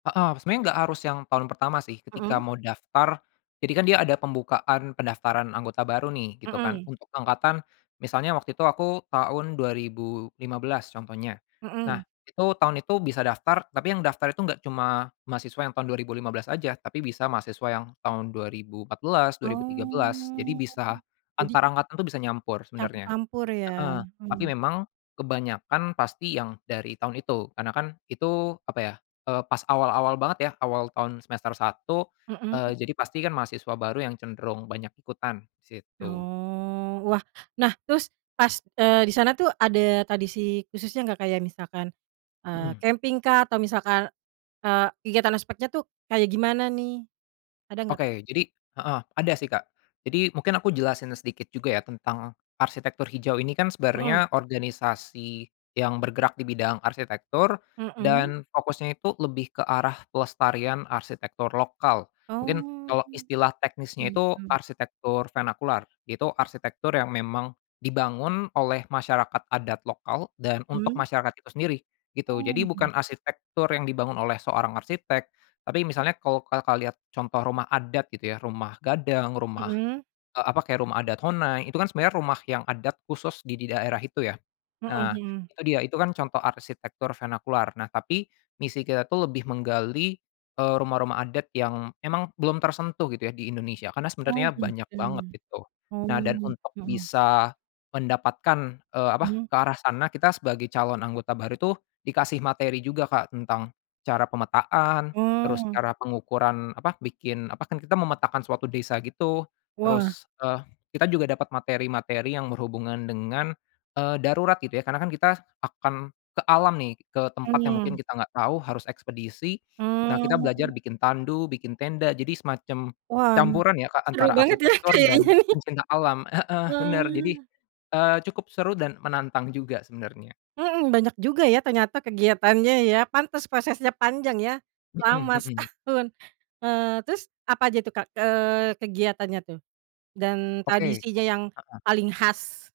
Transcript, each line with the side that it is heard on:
left: Heeh. Sebenarnya nggak harus yang tahun pertama sih ketika
right: Mhm.
left: mau daftar. Jadi kan dia ada pembukaan pendaftaran anggota baru nih, gitu kan.
right: Mmm.
left: Untuk angkatan, misalnya waktu itu aku tahun 2015, contohnya. Nah,
right: Mmm.
left: itu tahun itu bisa daftar, tapi yang daftar itu nggak cuma mahasiswa yang tahun 2015 aja, tapi bisa mahasiswa yang tahun 2014, 2013. Jadi
right: Oh,
left: bisa
right: jadi
left: antar angkatan itu bisa nyampur, sebenarnya.
right: Campur-campur ya.
left: Heeh. Tapi
right: Hmm.
left: memang, kebanyakan pasti yang dari tahun itu. Karena kan, itu apa ya, eee, pas awal-awal banget ya. Awal tahun semester 1,
right: Mhm.
left: eee, jadi pasti kan mahasiswa baru yang cenderung banyak ikutan situ.
right: Oh. Wah. Nah, terus pas, eee, di sana tuh ada tradisi khususnya nggak? Kayak misalkan, eee,
left: Mhm.
right: camping-kah? Atau misalkan, eee, kegiatan aspeknya tuh, kayak gimana nih? Ada nggak, Kak?
left: Oke. Jadi heeh, ada sih, Kak. Jadi, mungkin aku jelasin sedikit juga ya tentang arsitektur hijau ini kan
right: Heeh.
left: sebenarnya organisasi yang bergerak di bidang arsitektur,
right: Hmm.
left: dan fokusnya itu lebih ke arah pelestarian arsitektur lokal. Mungkin
right: Oh,
left: kalau istilah teknisnya itu,
right: gitu.
left: arsitektur vernakular. Itu arsitektur yang memang dibangun oleh masyarakat adat lokal, dan untuk
right: Mmm.
left: masyarakat itu sendiri, gitu. Jadi bukan
right: Oh.
left: arsitektur yang dibangun oleh seorang arsitek. Tapi misalnya kalau Kakak lihat contoh rumah adat, gitu ya. Rumah Gadang, rumah,
right: Mhm.
left: eee, apa kayak rumah adat Honai, itu kan sebenarnya rumah yang adat khusus di di daerah itu ya.
right: Heeh
left: Nah,
right: heeh.
left: itu dia, itu kan contoh arsitektur venakular. Nah tapi, misi kita tuh lebih menggali, eee, rumah-rumah adat yang emang belum tersentuh gitu ya di Indonesia, karena
right: Oh,
left: sebenarnya banyak
right: gitu ya.
left: banget itu.
right: Oh.
left: Nah dan untuk
right: Heeh.
left: bisa mendapatkan, eee, apa,
right: Mhm.
left: ke arah sana, kita sebagai calon anggota baru tuh dikasih materi juga, Kak. Tentang cara pemetaan, terus
right: Oh.
left: cara pengukuran apa, bikin apa kan kita memetakan suatu desa gitu.
right: Wah.
left: Terus, eee, kita juga dapat materi-materi yang berhubungan dengan, eee, darurat gitu ya. Karena kan kita akan ke alam nih, ke tempat yang mungkin
right: Mmm.
left: kita enggak tahu harus ekspedisi. Nah kita belajar
right: Oh.
left: bikin tandu, bikin tenda. Jadi semacam
right: Wah.
left: campuran ya, Kak,
right: Seru
left: antara
right: banget ya
left: arsitektur dan
right: kayaknya nih.
left: pencinta alam. Heeh, bener. Jadi,
right: Wah.
left: eee, cukup seru dan menantang juga sebenarnya.
right: Hmm, banyak juga ya ternyata kegiatannya ya. Pantas prosesnya panjang ya.
left: Mhm,
right: Lama,
left: hmm.
right: setahun. Eee, terus apa aja tuh, Kak, eee, kegiatannya tuh dan,
left: Oke.
right: tradisinya yang
left: Heeh.
right: paling khas?